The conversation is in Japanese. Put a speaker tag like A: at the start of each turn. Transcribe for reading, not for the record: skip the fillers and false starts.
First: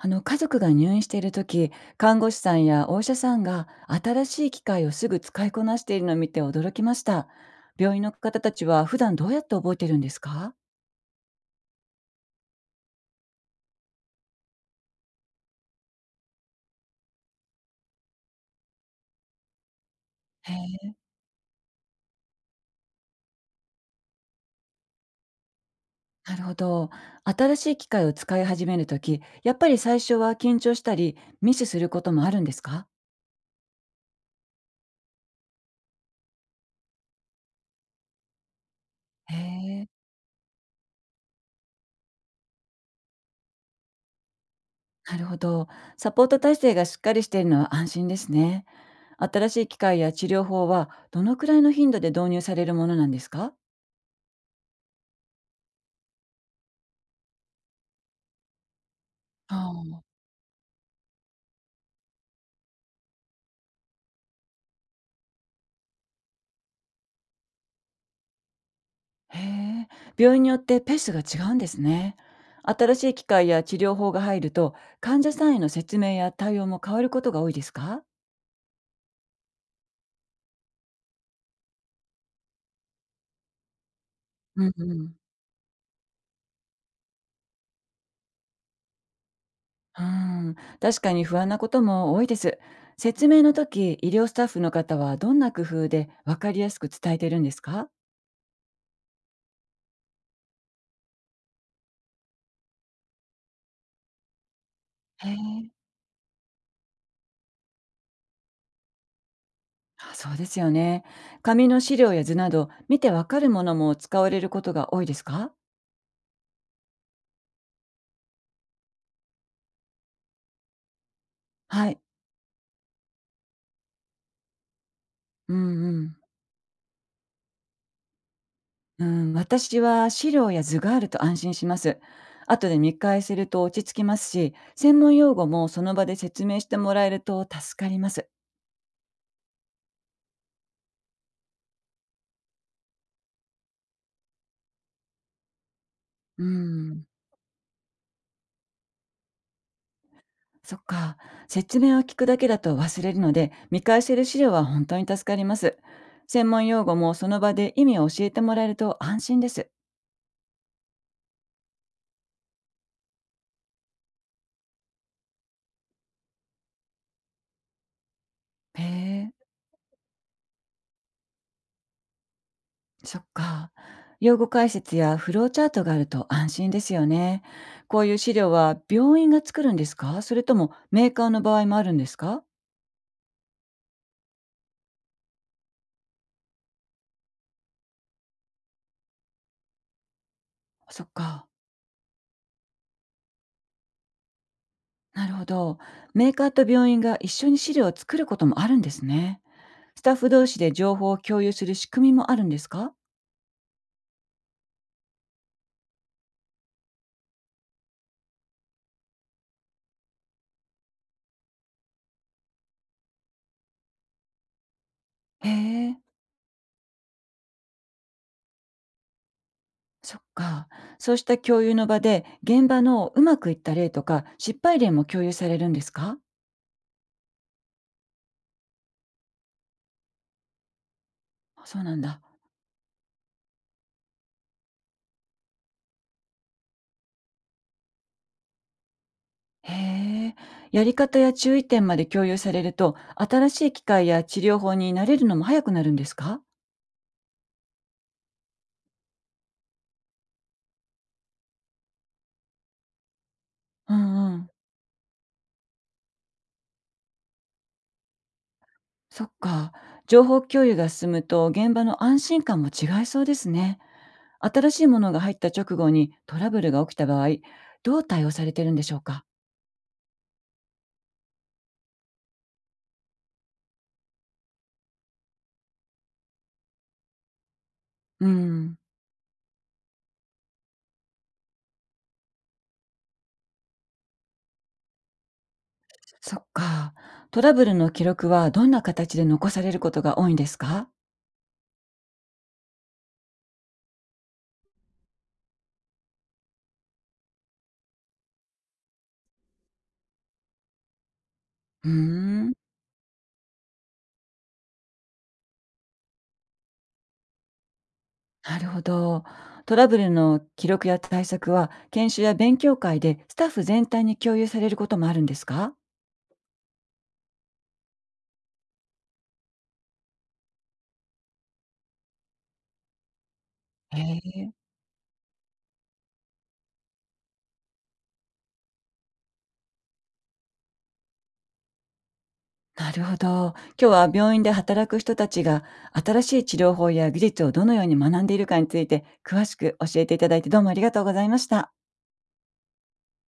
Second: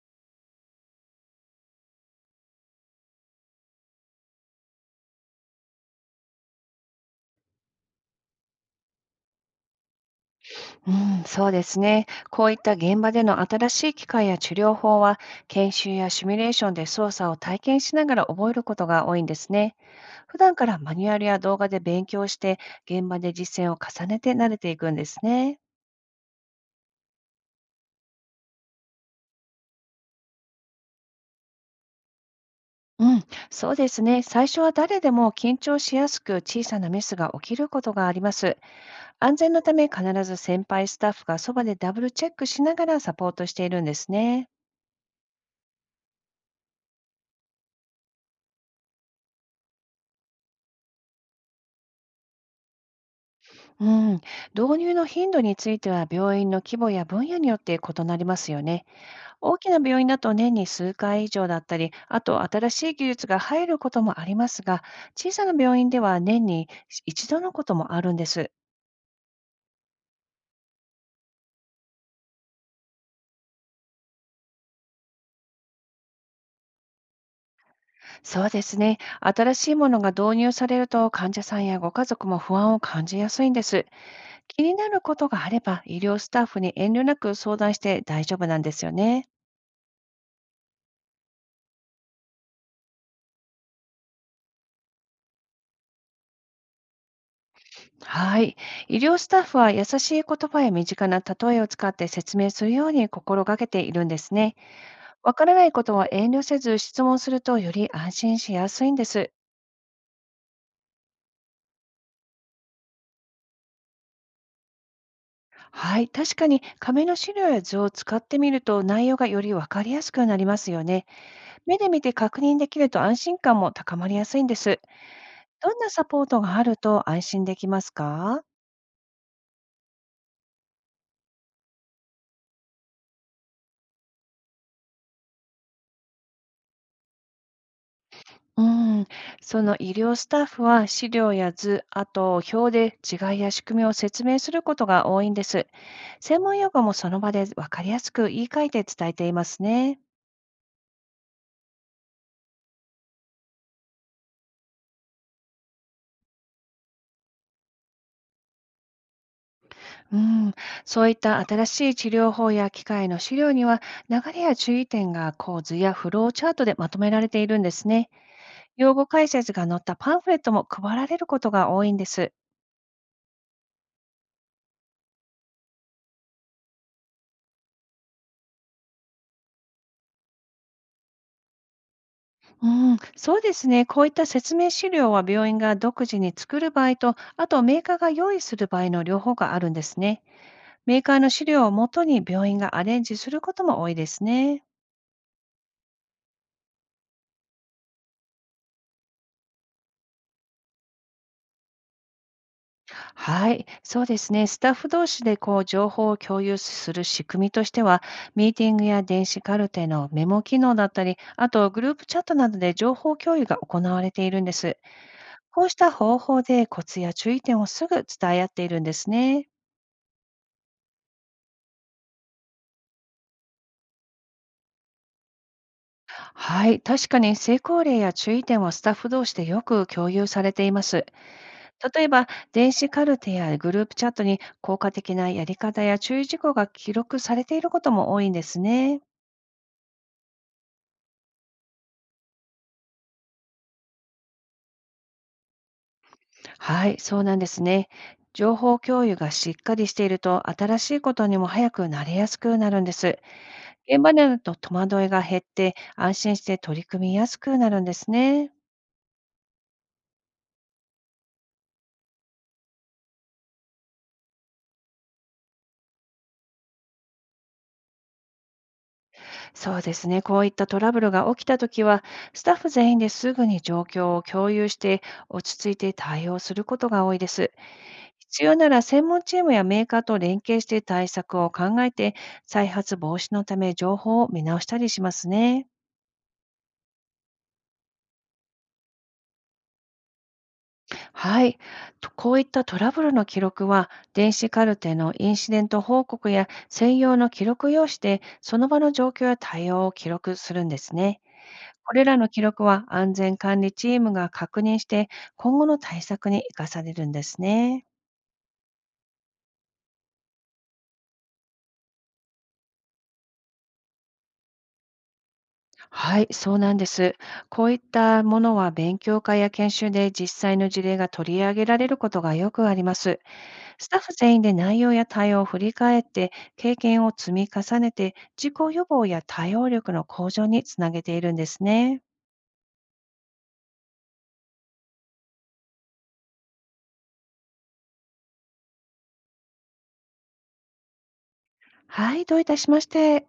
A: あの、家族が入院している時、看護師さんやお医者さんが新しい機械をすぐ使いこなしているのを見て驚きました。病院の方たちは普段どうやって覚えてるんですか？
B: うん、そうですね。こういった現場での新しい機械や治療法は、研修やシミュレーションで操作を体験しながら覚えることが多いんですね。普
A: へ
B: 段から
A: え、
B: マニュアルや動画で勉強して、現場で実践を重ねて慣れていくんですね。
A: なるほど。新しい機械を使い始める時、やっぱり最初は緊張したりミスすることもあるんですか？
B: うん、そうですね。最初は誰でも緊張しやすく、小さなミスが起きることがあります。
A: へ
B: 安全のため、
A: え、
B: 必ず先輩スタッフがそばでダブルチェックしながらサポートしているんですね。
A: なるほど。サポート体制がしっかりしているのは安心ですね。新しい機械や治療法はどのくらいの頻度で導入されるものなんですか？
B: うん、導入の頻度については、病院の規模や分野によって異なりますよね。大きな
A: あ
B: 病院
A: あ、
B: だと年に数回以上だったり、あと新しい技術が入ることもありますが、小さな病院では年に一度のこともあるんです。
A: へえ、病院によってペースが違うんですね。新しい機械や治療法が入ると、患者さんへの説明や対応も変わることが多いですか？
B: そうですね。新しいものが導入されると、患者さんやご家族も不安を感じやすいんです。気
A: うん
B: に
A: う
B: なる
A: ん、
B: ことがあれば、医療スタッフに遠慮なく相談して大丈夫なんですよね。
A: うーん、確かに不安なことも多いです。説明の時、医療スタッフの方はどんな工夫で分かりやすく伝えてるんですか？
B: はい。医療スタッフは、優しい言葉や身近な例えを使って説明するように心がけているんですね。
A: へ
B: わからな
A: え、
B: いことは遠慮せず質問すると、より安心しやすいんです。
A: あ、そうですよね。紙の資料や図など、見てわかるものも使われることが多いですか？
B: はい。確かに紙の資料や図を使ってみると、内容がよりわかりやすくなりますよね。目で
A: はい。
B: 見て確認できると、安心感も高まりやすいんです。
A: う
B: どん
A: ん
B: な
A: う
B: サ
A: ん。
B: ポートがあると安心できますか？
A: うーん、私は資料や図があると安心します。後で見返せると落ち着きますし、専門用語もその場で説明してもらえると助かります。
B: うん、その医療スタッフは資料や図、あと表で違いや仕組みを説明することが多いんです。専
A: うー
B: 門用語も
A: ん、
B: その場で分かりやすく言い換えて伝えていますね。
A: そっか。説明を聞くだけだと忘れるので、見返せる資料は本当に助かります。専門用語もその場で意味を教えてもらえると安心です。
B: うん、そういった新しい治療法や機械の資料には、流れや注意点が構図やフローチャートでまとめられているんですね。
A: へ
B: 用語解
A: え。
B: 説が載ったパンフレットも配られることが多いんです。
A: そっか。用語解説やフローチャートがあると安心ですよね。こういう資料は病院が作るんですか、それともメーカーの場合もあるんですか？
B: うん、そうですね。こういった説明資料は、病院が独自に作る場合と、あとメーカーが用意する場合の両方があるんですね。メー
A: そっ
B: カーの資
A: か。
B: 料をもとに、病院がアレンジすることも多いですね。
A: なるほど。メーカーと病院が一緒に資料を作ることもあるんですね。スタッフ同士で情報を共有する仕組みもあるんですか？
B: はい、そうですね。スタッフ同士でこう情報を共有する仕組みとしては、ミーティングや電子カルテのメモ機能だったり、あとグループチャットなどで情報共有が行われているんです。
A: へ
B: こうした
A: え、
B: 方法でコツや注意点をすぐ伝え合っているんですね。
A: そっか。そうした共有の場で現場のうまくいった例とか失敗例も共有されるんですか？
B: はい、確かに成功例や注意点はスタッフ同士でよく共有されています。
A: そうなん
B: 例え
A: だ。
B: ば、電子カルテやグループチャットに効果的なやり方や注意事項が記録されていることも多いんですね。
A: へえ、やり方や注意点まで共有されると、新しい機械や治療法に慣れるのも早くなるんですか？
B: はい、そうなんですね。情報共有がしっかりしていると、新しいことにも早く慣れやすくなるんです。
A: う
B: 現場で
A: んう
B: の
A: ん。
B: 戸惑いが減って、安心して取り組みやすくなるんですね。
A: そっか。情報共有が進むと現場の安心感も違いそうですね。新しいものが入った直後にトラブルが起きた場合、どう対応されてるんでしょうか？
B: そうですね。こういったトラブルが起きたときは、スタッフ全員ですぐに状況を共有して、落ち着いて対応することが多いです。
A: う
B: 必要な
A: ん。
B: ら、専門チームやメーカーと連携して対策を考えて、再発防止のため情報を見直したりしますね。
A: そっか。トラブルの記録はどんな形で残されることが多いんですか？
B: はい。とこういったトラブルの記録は、電子カルテのインシデント報告や専用の記録用紙で、その場の状況や対応を記録するんですね。
A: うー
B: これらの記
A: ん。
B: 録は安全管理チームが確認して、今後の対策に生かされるんですね。
A: なるほど。トラブルの記録や対策は研修や勉強会でスタッフ全体に共有されることもあるんですか？
B: はい、そうなんです。こういったものは、勉強会や研修で実際の事例が取り上げられることがよくあります。ス
A: へ
B: タッフ全員
A: え。
B: で内容や対応を振り返って、経験を積み重ねて、事故予防や対応力の向上につなげているんですね。
A: なるほど。今日は病院で働く人たちが新しい治療法や技術をどのように学んでいるかについて詳しく教えていただいて、どうもありがとうございました。
B: はい、どういたしまして。